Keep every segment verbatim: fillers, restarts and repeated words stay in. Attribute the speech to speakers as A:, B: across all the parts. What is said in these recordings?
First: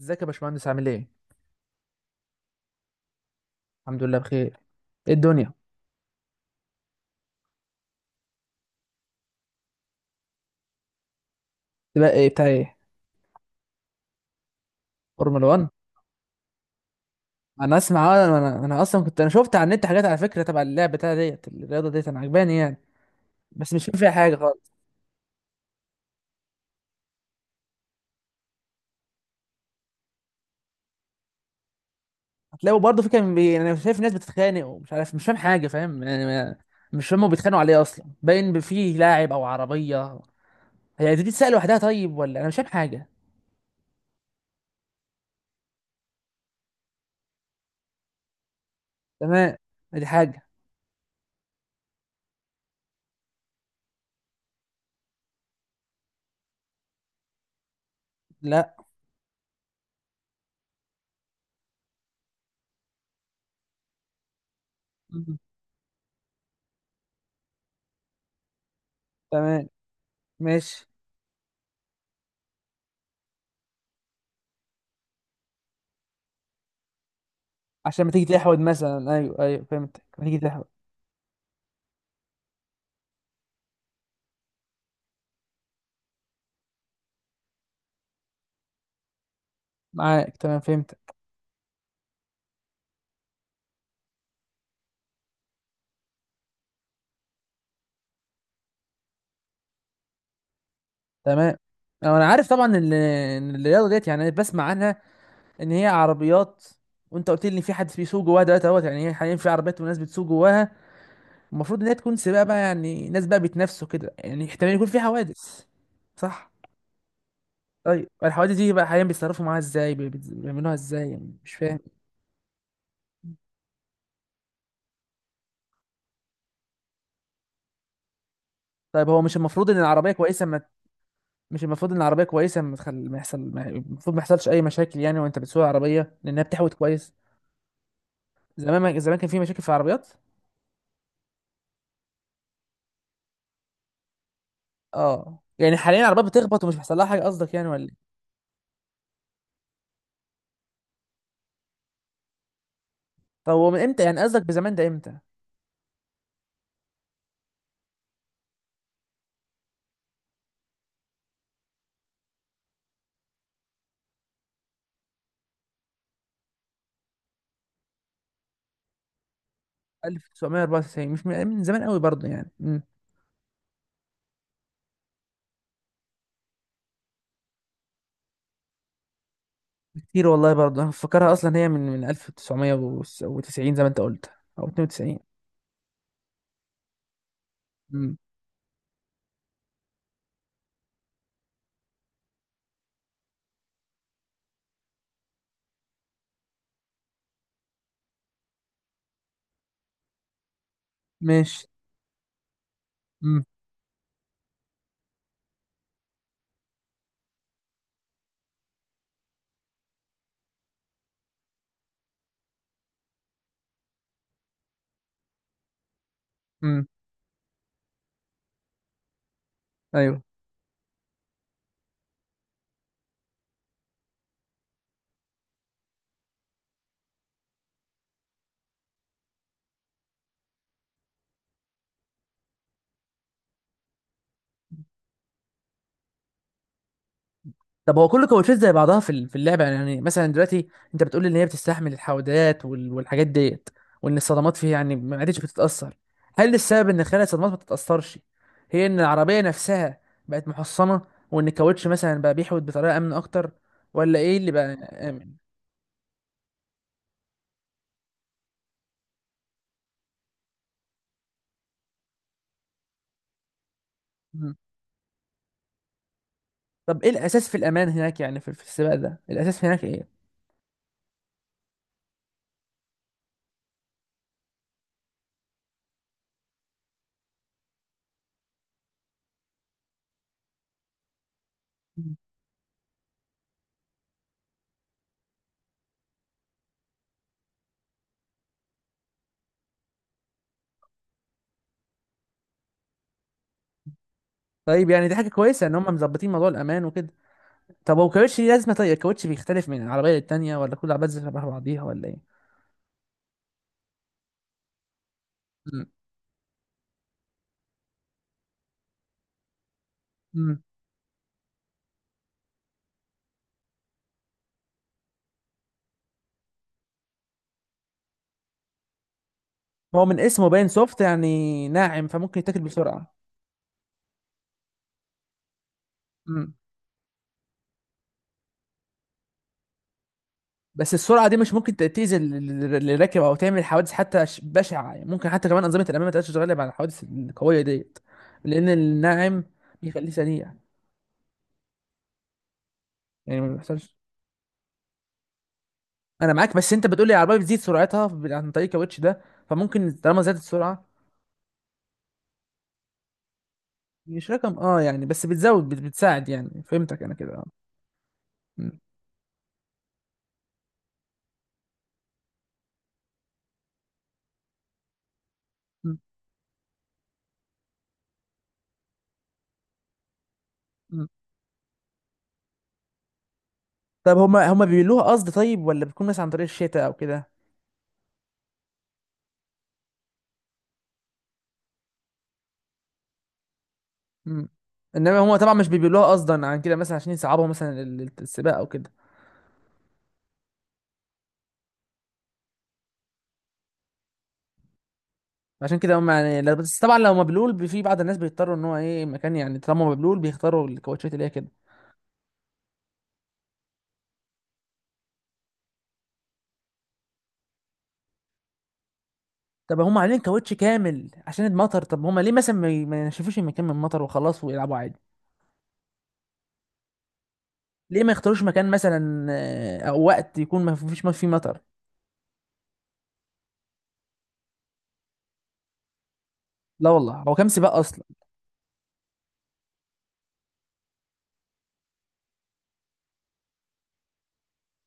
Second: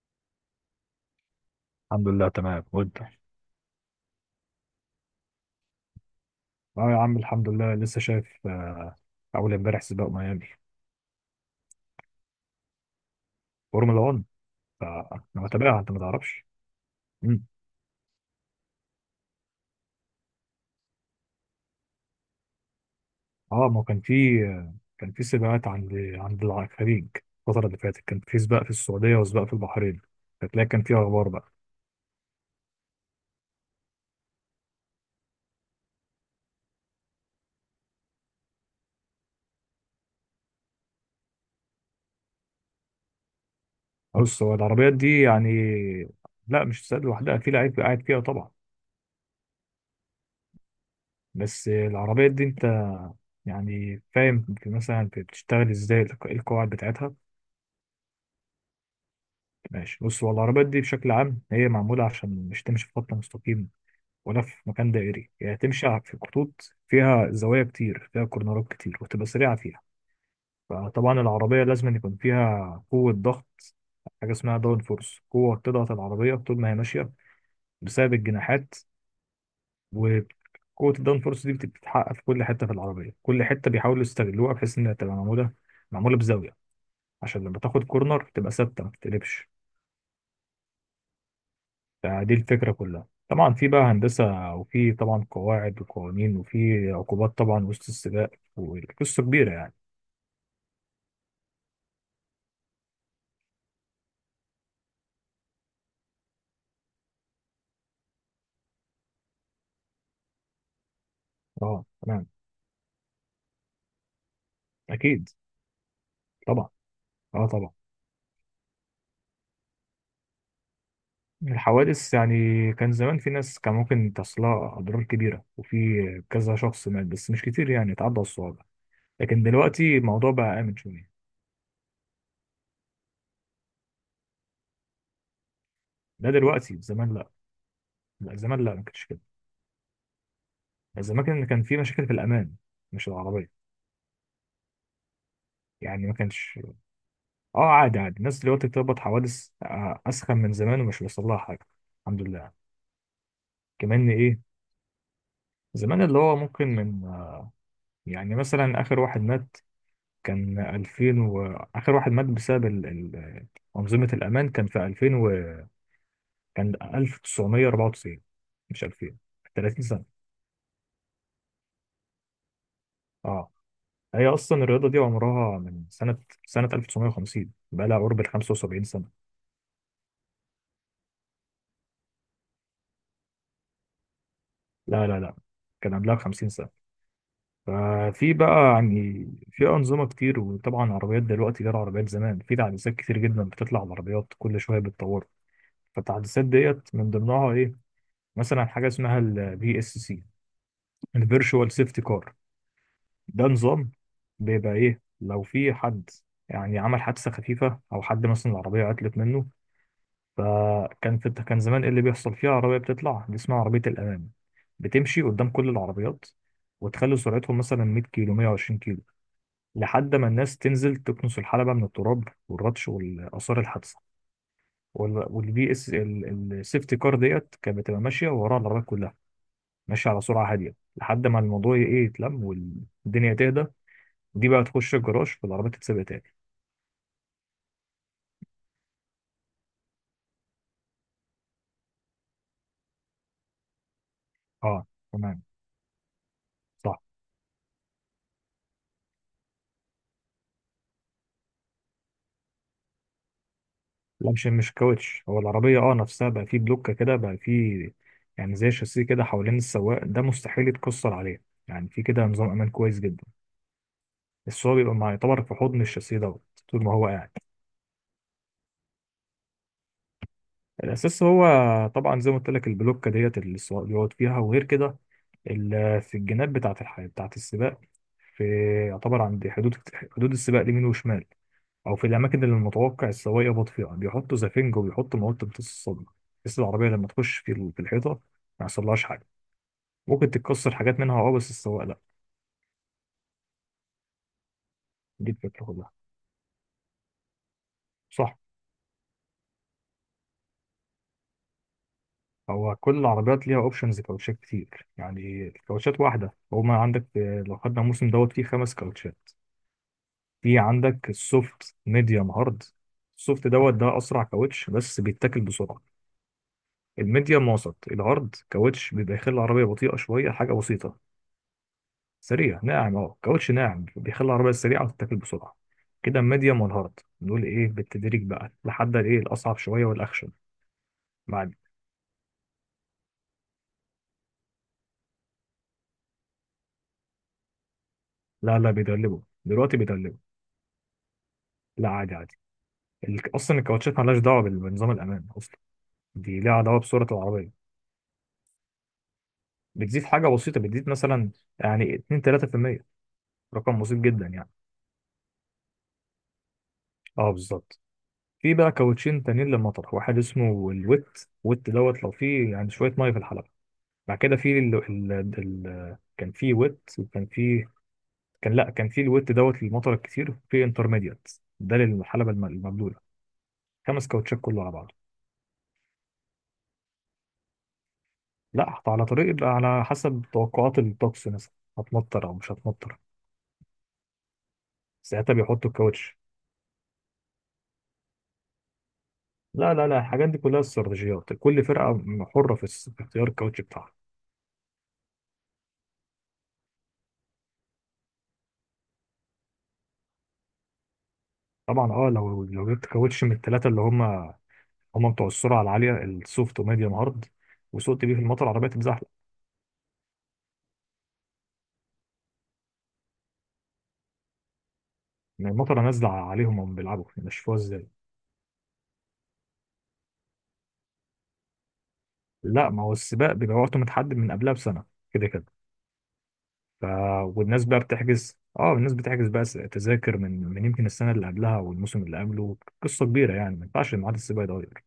A: ازيك يا باشمهندس؟ عامل ايه؟
B: الحمد لله تمام وانت.
A: الحمد لله بخير. ايه الدنيا؟
B: اه يا عم الحمد لله لسه شايف آه، اول امبارح سباق ميامي،
A: تبقى ايه بتاع ايه؟
B: فورمولا واحد.
A: فورمولا
B: فانا
A: واحد.
B: بتابعها، انت ما تعرفش. مم.
A: انا اسمع اه، انا انا انا اصلا كنت انا شفت على النت حاجات على فكره تبع اللعبه بتاع ديت الرياضه ديت انا عجباني يعني.
B: اه
A: بس
B: ما
A: مش فاهم
B: كان
A: فيها
B: في
A: حاجه خالص.
B: كان في سباقات عند عند الخليج، الفتره اللي فاتت كان في سباق في السعوديه وسباق في البحرين، فتلاقي كان في اخبار بقى.
A: هتلاقوا برضه في كان بي... انا شايف ناس بتتخانق ومش عارف مش فاهم حاجه فاهم يعني ما- مش فاهم هما بيتخانقوا عليه اصلا باين فيه لاعب او عربيه. هي دي تتسال لوحدها طيب؟ ولا انا مش فاهم حاجه؟
B: بص، هو العربيات دي يعني لا، مش سباق لوحدها، في لعيب قاعد فيها طبعا.
A: تمام. ادي حاجه.
B: بس العربيات دي انت يعني فاهم في مثلا بتشتغل ازاي، القواعد بتاعتها؟
A: لا.
B: ماشي، بص، هو العربيات دي بشكل عام هي معمولة عشان مش تمشي في خط مستقيم ولا في مكان دائري،
A: مم.
B: هي تمشي ع- في خطوط فيها زوايا كتير، فيها كورنرات كتير، وتبقى سريعة
A: تمام.
B: فيها.
A: ماشي.
B: فطبعا العربية لازم يكون فيها قوة ضغط، حاجة اسمها داون فورس، قوة بتضغط العربية طول ما هي ماشية،
A: عشان ما
B: بسبب
A: تيجي تحود
B: الجناحات.
A: مثلا، ايوه ايوه، فهمتك، ما تيجي تحود.
B: وقوة الداون فورس دي بتتحقق في كل حتة في العربية، كل حتة بيحاولوا يستغلوها بحيث إنها تبقى معمولة معمولة بزاوية، عشان لما تاخد كورنر تبقى ثابتة ما تتقلبش.
A: معاك، تمام، فهمت.
B: فدي الفكرة كلها. طبعا في بقى هندسة، وفي طبعا قواعد وقوانين، وفي عقوبات طبعا وسط السباق، والقصة كبيرة يعني.
A: تمام. آه، انا عارف طبعا ان إن الرياضه ديت يعني أنا بسمع عنها. ان هي عربيات، وانت قلت لي ان في حد بيسوق جواها دلوقتي اهوت، يعني هي حاليا في عربيات وناس بتسوق جواها. المفروض
B: اه
A: ان هي تكون
B: تمام،
A: سباق بقى، يعني ناس بقى بيتنافسوا كده، يعني احتمال يكون في
B: أكيد،
A: حوادث. صح.
B: طبعا، اه طبعا.
A: طيب الحوادث دي بقى حاليا بيتصرفوا معاها ازاي؟ بي- بي- بيعملوها ازاي يعني؟ مش فاهم.
B: الحوادث يعني كان زمان في ناس كان ممكن تصلها أضرار كبيرة، وفي كذا شخص مات، بس مش كتير، يعني اتعدى الصعوبة.
A: طيب هو مش
B: لكن
A: المفروض ان
B: دلوقتي
A: العربيه
B: الموضوع
A: كويسه
B: بقى
A: ما...
B: آمن شوية.
A: مش المفروض ان العربيه كويسه ما تخل... ما يحصل ما... المفروض ما يحصلش اي مشاكل يعني وانت بتسوق العربيه
B: ده
A: لانها بتحوط
B: دلوقتي،
A: كويس؟
B: زمان لا، لا زمان لا،
A: زمان
B: ما
A: ما...
B: كانش
A: زمان
B: كده.
A: كان في مشاكل في العربيات.
B: زمان كان كان في مشاكل في الأمان، مش العربية.
A: اه يعني حاليا
B: يعني ما
A: العربية
B: كانش،
A: بتخبط ومش بيحصل لها حاجة قصدك
B: اه
A: يعني، ولا
B: عادي
A: ايه؟
B: عادي، الناس دلوقتي بتربط حوادث آه، اسخن من زمان ومش بيحصل لها حاجه، الحمد لله.
A: طب هو من امتى
B: كمان
A: يعني
B: ايه،
A: قصدك بزمان ده امتى؟
B: زمان اللي هو ممكن من آه، يعني مثلا اخر واحد مات كان ألفين وواحد، واخر واحد مات بسبب ال... ال... انظمه الامان كان في ألفين، وكان ألف وتسعمية اربعة وتسعين مش ألفين، تلاتين سنه.
A: ألف وتسعمية اربعة وتسعين مش من, من زمان قوي برضه يعني. مم.
B: اه، هي اصلا الرياضه دي عمرها من سنه سنه ألف وتسعمية وخمسين، بقى لها قرب ال خمسة وسبعين سنه.
A: كتير والله برضه. انا فاكرها اصلا هي من من ألف وتسعمية وتسعين زي ما انت قلت، او
B: لا
A: اتنين وتسعين.
B: لا لا، كان قبلها خمسين سنه.
A: مم.
B: ففي بقى يعني في أنظمة كتير، وطبعا عربيات دلوقتي غير عربيات زمان، في تحديثات كتير جدا بتطلع على العربيات كل شوية، بتطور. فالتحديثات ديت من ضمنها إيه، مثلا حاجة اسمها الفي اس سي،
A: ماشي.
B: الفيرتشوال سيفتي كار.
A: مم.
B: ده نظام بيبقى إيه، لو في حد يعني عمل حادثة خفيفة أو حد مثلا العربية عطلت منه. فكان في، كان زمان إيه اللي بيحصل فيها، عربية بتطلع دي اسمها عربية الأمان، بتمشي قدام كل العربيات
A: مم.
B: وتخلي سرعتهم مثلا مية كيلو، مية وعشرين كيلو، لحد
A: ايوه.
B: ما الناس تنزل تكنس الحلبة من التراب والردش والآثار الحادثة. وال- والبي اس السيفتي كار ديت كانت بتبقى ماشية وراها العربيات كلها، ماشية على سرعة هادية لحد ما الموضوع ي- ايه يتلم والدنيا تهدى، دي بقى تخش الجراج والعربية تتسابق تاني.
A: طب هو كل الكوتشات زي بعضها في ال- في اللعبه يعني يعني مثلا دلوقتي انت بتقول لي ان هي بتستحمل الحودات وال- والحاجات ديت، وان الصدمات فيها
B: اه
A: يعني ما عادتش
B: تمام،
A: بتتاثر. هل السبب
B: صح.
A: ان خلال الصدمات ما تتاثرش هي ان العربيه نفسها بقت محصنه، وان الكاوتش مثلا بقى بيحود بطريقه امن اكتر؟ ولا
B: لا،
A: ايه
B: مش
A: اللي بقى؟
B: مش كاوتش،
A: امن.
B: هو العربية اه نفسها بقى فيه بلوكة كده بقى فيه، يعني زي شاسيه كده حوالين السواق، ده مستحيل يتكسر عليه. يعني في كده نظام امان كويس جدا،
A: مم.
B: بس هو بيبقى مع- يعتبر في حضن الشاسيه دوت طول ما
A: طب
B: هو
A: ايه
B: قاعد.
A: الاساس في الامان هناك؟ يعني في في السباق ده الاساس هناك ايه؟
B: الاساس هو طبعا زي ما قلت لك، البلوكه ديت اللي السواق بيقعد فيها، وغير كده ال- آه، في الجناب بتاعه الحياه بتاعه السباق، في، يعتبر عند حدود حدود السباق اليمين وشمال، او في
A: مم.
B: الاماكن اللي المتوقع السواق يخبط فيها بيحطوا زفنج وبيحطوا مواد تمتص الصدمه، بحيث العربيه لما تخش في ال- في الحيطه ما يحصلهاش حاجه. ممكن تتكسر حاجات منها اه، بس السواق لا.
A: طيب، يعني دي حاجه
B: دي الفكره
A: كويسه ان
B: كلها.
A: هم مظبطين موضوع الامان وكده. طب هو
B: صح،
A: الكاوتش ليه لازمه؟ طيب الكاوتش بيختلف من العربيه للتانيه، ولا كل العربيات زي شبه بعضيها ولا ايه؟
B: هو كل العربيات ليها اوبشنز كاوتشات كتير، يعني الكاوتشات واحده هو ما عندك آه، لو خدنا الموسم دوت فيه خمس كاوتشات. في
A: مم.
B: عندك السوفت، ميديوم، هارد. السوفت دوت ده اسرع كاوتش بس بيتاكل بسرعه. الميديوم وسط. الهارد كاوتش بيبقى يخلي العربيه بطيئه
A: هو من
B: شويه
A: اسمه
B: حاجه
A: باين
B: بسيطه.
A: سوفت يعني ناعم، فممكن يتاكل
B: سريع ناعم،
A: بسرعه.
B: اه كاوتش ناعم بيخلي العربيه سريعه وتتاكل بسرعه. كده
A: مم.
B: الميديوم والهارد نقول ايه، بالتدريج بقى لحد الايه الاصعب شويه والاخشن.
A: بس السرعه دي مش
B: بعد،
A: ممكن ت- تأذي ال- ال- اللي راكب او تعمل حوادث حتى ش- بشعه؟ يعني ممكن حتى كمان انظمه الامام ما تقدرش تتغلب على الحوادث القويه ديت؟
B: لا
A: لان
B: لا، بيدربوا
A: الناعم
B: دلوقتي
A: بيخليه
B: بيدربوا
A: سريع،
B: لا عادي عادي، ال-
A: يعني ما
B: اصلا
A: بيحصلش.
B: الكاوتشات مالهاش دعوه بال- بنظام الامان اصلا،
A: انا
B: دي
A: معاك،
B: ليها
A: بس
B: دعوه
A: انت
B: بسرعه
A: بتقول لي العربيه
B: العربيه.
A: بتزيد سرعتها ب- عن طريق الكاوتش ده، فممكن
B: بتزيد
A: طالما
B: حاجه
A: زادت
B: بسيطه،
A: السرعه.
B: بتزيد مثلا يعني اتنين تلاتة في المية، رقم بسيط جدا
A: مش
B: يعني.
A: رقم، اه يعني، بس بتزود بت- بتساعد، يعني فهمتك انا
B: اه
A: كده. اه.
B: بالظبط. في
A: مم.
B: بقى كاوتشين تانيين للمطر، واحد اسمه الويت. ويت دوت لو فيه يعني شويه ميه في الحلبه. بعد كده في ال... ال... ال...
A: مم.
B: كان في ويت، وكان في، كان لا، كان في الويت دوت للمطر الكتير، في
A: مم.
B: انترميديات ده للحلبه الم- المبلوله. خمس
A: طب
B: كاوتشات
A: هما
B: كله
A: هما
B: على بعضه.
A: بيقولوها قصد طيب، ولا بتكون مثلا عن طريق الشتاء او كده؟
B: لا، حط على طريق يبقى على حسب توقعات الطقس مثلا، هتمطر او مش هتمطر
A: مم. انما
B: ساعتها
A: هم طبعا مش
B: بيحطوا
A: بيبيلوها
B: الكاوتش.
A: قصدا عن كده مثلا عشان يصعبوا مثلا ال- ال- السباق او كده.
B: لا لا لا، الحاجات دي كلها استراتيجيات، كل فرقه حره في اس- في اختيار الكاوتش بتاعها.
A: عشان كده هم يعني لا- بس طبعا لو مبلول بي- في بعض الناس بيضطروا ان هو ايه مكان، يعني طالما مبلول بيختاروا الكاوتشات اللي هي كده.
B: طبعا اه، لو لو جبت كاوتش من الثلاثه اللي هم، هم بتوع السرعه العاليه السوفت وميديوم هارد، وسقت بيه في المطر العربيه تتزحلق.
A: طب هم عاملين كاوتش كامل عشان المطر، طب هم ليه مثلا ما ي- ما ينشفوش المكان من المطر وخلاص ويلعبوا عادي؟
B: يعني المطره نازله عليهم وهم بيلعبوا، نشفوها ازاي؟
A: ليه ما يختاروش مكان مثلا، آه، او وقت يكون ما فيش ما فيه مطر؟
B: لا، ما هو السباق بيبقى وقته متحدد من قبلها بسنه، كده كده. ف،
A: لا والله، هو كام
B: والناس
A: سباق
B: بقى
A: اصلا؟
B: بتحجز، اه الناس بتحجز بقى س- تذاكر من من يمكن السنه اللي قبلها والموسم اللي قبله، قصه كبيره يعني ما ينفعش ميعاد السباق يتغير.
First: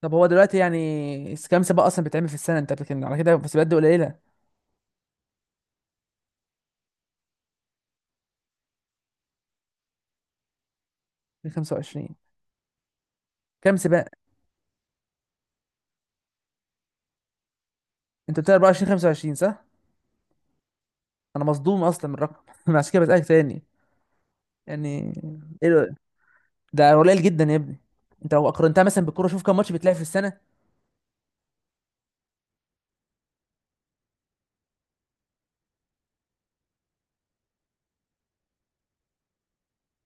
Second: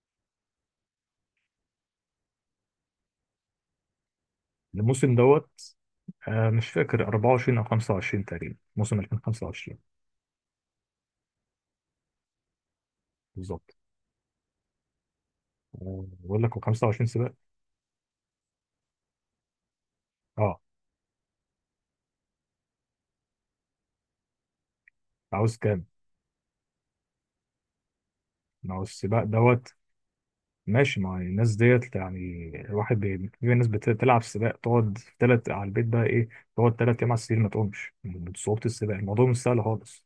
A: طب هو دلوقتي يعني س- كام سباق اصلا بيتعمل في السنه؟ انت بتتكلم على كده في سباقات دي قليله.
B: الموسم دوت آه مش فاكر، اربعة وعشرين او خمسة وعشرين تقريبا، موسم ألفين وخمسة وعشرين
A: خمسة وعشرين
B: بالظبط.
A: كام سباق؟
B: آه، بقول لك هو خمسة وعشرين سباق.
A: انت بتقول اربعة وعشرين خمسه وعشرون صح؟
B: اه،
A: انا مصدوم اصلا من الرقم عشان كده بسالك تاني يعني.
B: عاوز
A: ايه
B: كام؟
A: ده؟ ده قليل جدا يا ابني. انت لو
B: ما هو
A: قارنتها مثلا
B: السباق
A: بالكوره شوف كم
B: دوت
A: ماتش بتلعب في السنه.
B: ماشي، ما هو الناس ديت يعني الواحد بي... في ناس بتلعب سباق تقعد في تلات على البيت بقى ايه، تقعد تلات ايام على السرير ما تقومش من صعوبة السباق، الموضوع مش سهل خالص.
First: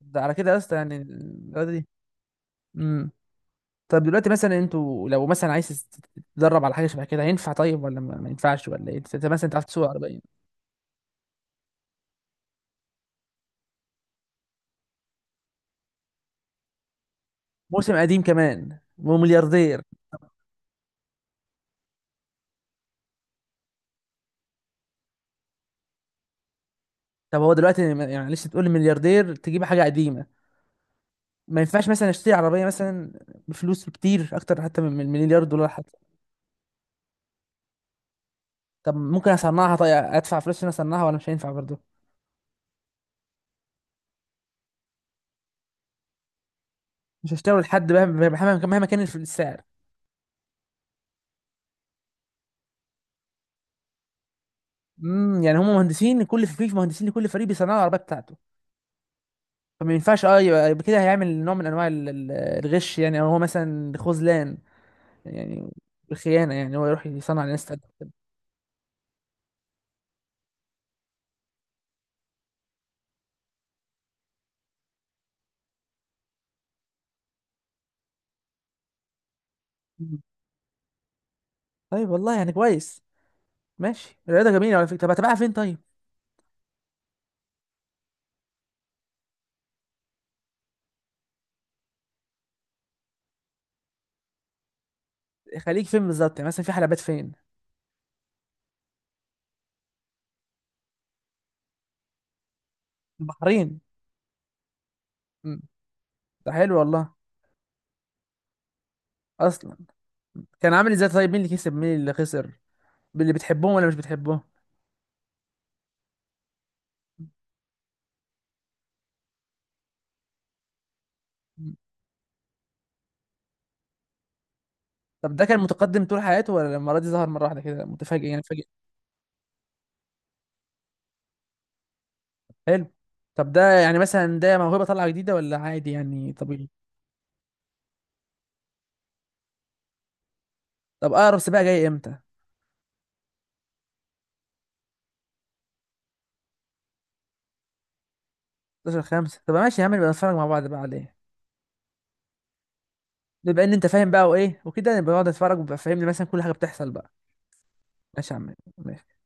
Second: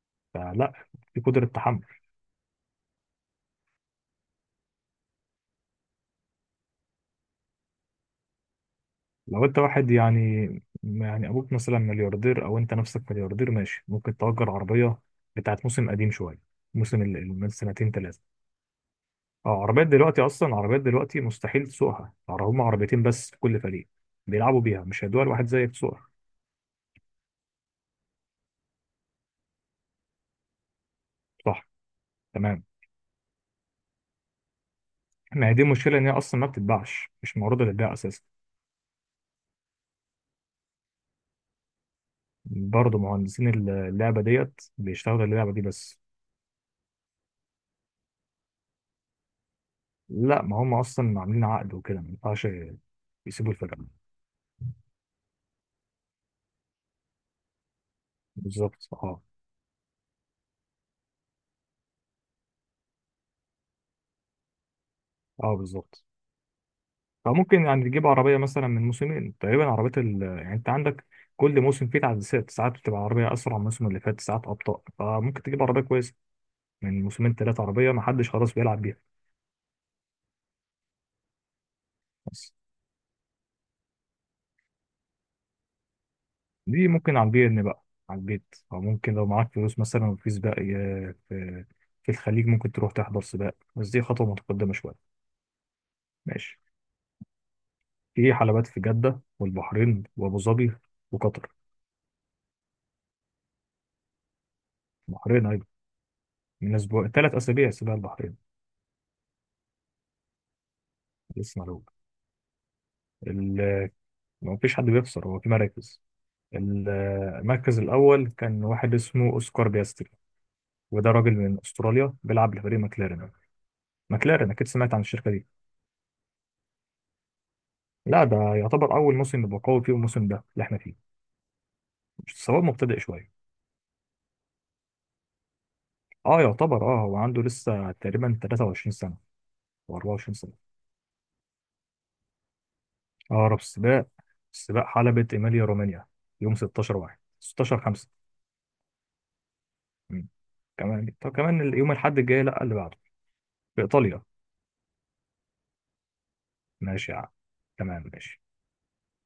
A: ده على كده يا
B: فلا،
A: اسطى يعني
B: في قدرة
A: الرياضه
B: تحمل.
A: دي. امم. طب دلوقتي مثلا انتوا لو مثلا عايز تت- تتدرب على حاجه شبه كده هينفع طيب، ولا ما ما ينفعش ولا ايه؟ انت
B: لو
A: مثلا
B: انت
A: تعرف تسوق
B: واحد
A: عربيه؟
B: يعني، يعني ابوك مثلا ملياردير او انت نفسك ملياردير، ماشي ممكن تأجر عربية بتاعت موسم قديم شوية، موسم ال- ال- من سنتين
A: موسم قديم
B: ثلاثة.
A: كمان
B: اه،
A: وملياردير؟
B: عربيات دلوقتي اصلا، عربيات دلوقتي مستحيل تسوقها، يعني هم عربيتين بس في كل فريق بيلعبوا بيها، مش هيدوها لواحد زيك تسوقها.
A: طب هو دلوقتي ما- يعني معلش تقول لي ملياردير تجيب حاجه قديمه؟ ما
B: صح،
A: ينفعش مثلا اشتري
B: تمام.
A: عربيه مثلا بفلوس كتير اكتر حتى من من المليار
B: ما هي دي
A: دولار؟
B: المشكله، ان هي اصلا ما بتتباعش، مش معروضه للبيع اساسا.
A: طب ممكن اصنعها؟ طيب ادفع فلوس عشان اصنعها ولا مش هينفع برضه؟
B: برضه مهندسين اللعبه ديت بيشتغلوا اللعبه دي بس.
A: مش هشتغل لحد؟ مهما مهما مهما كان الف- السعر.
B: لا ما هم اصلا عاملين عقد وكده، ما ينفعش يسيبوا الفرقه.
A: امم يعني هم مهندسين كل فريق؟ مهندسين لكل فريق بيصنعوا العربيه بتاعته؟
B: بالظبط اه.
A: فما ينفعش اه يبقى يبقى كده هيعمل نوع من انواع ال- ال- الغش يعني، او هو مثلا خذلان
B: اه
A: يعني،
B: بالظبط.
A: الخيانه يعني، هو يروح يصنع
B: فممكن
A: لناس تانية
B: يعني تجيب
A: كده.
B: عربيه مثلا من موسمين تقريبا، عربيه ال... يعني انت عندك كل موسم فيه تعديلات، ساعات بتبقى عربيه اسرع من الموسم اللي فات، ساعات ابطا، فممكن تجيب عربيه كويسه من موسمين ثلاثه، عربيه ما حدش خلاص بيلعب بيها.
A: مم. طيب والله، يعني
B: بس
A: كويس. ماشي. الرياضه جميله على فكره. طب هتبقى فين طيب؟
B: دي ممكن على البي ان بقى، على البيت. او ممكن لو معاك فلوس مثلا، وفي سباق ي- في في الخليج، ممكن تروح تحضر سباق، بس دي خطوه متقدمه شويه.
A: خليك فين بالظبط يعني،
B: ماشي،
A: مثلا في حلبات فين؟
B: في حلبات في جده والبحرين وابو ظبي وقطر.
A: البحرين.
B: البحرين
A: مم.
B: ايضا.
A: ده حلو
B: من
A: والله.
B: اسبوع ثلاث اسابيع سباق البحرين.
A: اصلا كان عامل ازاي طيب؟ مين اللي
B: لسه
A: كسب
B: معلوم.
A: مين اللي خسر؟ اللي بتحبهم ولا
B: ال-
A: مش بتحبهم؟
B: ما فيش حد بيخسر، هو في مراكز. ال- المركز الاول كان واحد اسمه اوسكار بياستري، وده راجل من استراليا بيلعب لفريق ماكلارين. ماكلارين اكيد سمعت عن الشركه
A: طب ده
B: دي.
A: كان متقدم طول حياته، ولا المرة دي ظهر مرة واحدة كده؟
B: لا،
A: متفاجئ
B: ده
A: يعني فجأة.
B: يعتبر اول موسم يبقى قوي فيه، الموسم ده اللي احنا فيه، سواء
A: حلو.
B: مبتدئ شويه.
A: طب ده يعني مثلا ده موهبة طالعة جديدة، ولا عادي يعني
B: اه
A: طبيعي؟
B: يعتبر، اه هو عنده لسه تقريبا تلاتة وعشرين سنه او اربعة وعشرين سنه.
A: طب أقرب سباق جاي إمتى؟
B: اقرب سباق، سباق حلبة ايميليا رومانيا، يوم ستاشر، واحد ستاشر خمسة.
A: حداشر خمسه؟ طب ماشي يا عم، نبقى نتفرج مع بعض بقى
B: كمان،
A: عليه.
B: طب كمان يوم الاحد الجاي، لا اللي بعده،
A: بما إن
B: في
A: أنت فاهم
B: ايطاليا.
A: بقى وإيه وكده، نبقى نقعد نتفرج وبقى فاهمني مثلا كل حاجة بتحصل بقى.
B: ماشي يا عم، تمام
A: ماشي يا
B: ماشي.
A: عم، ماشي.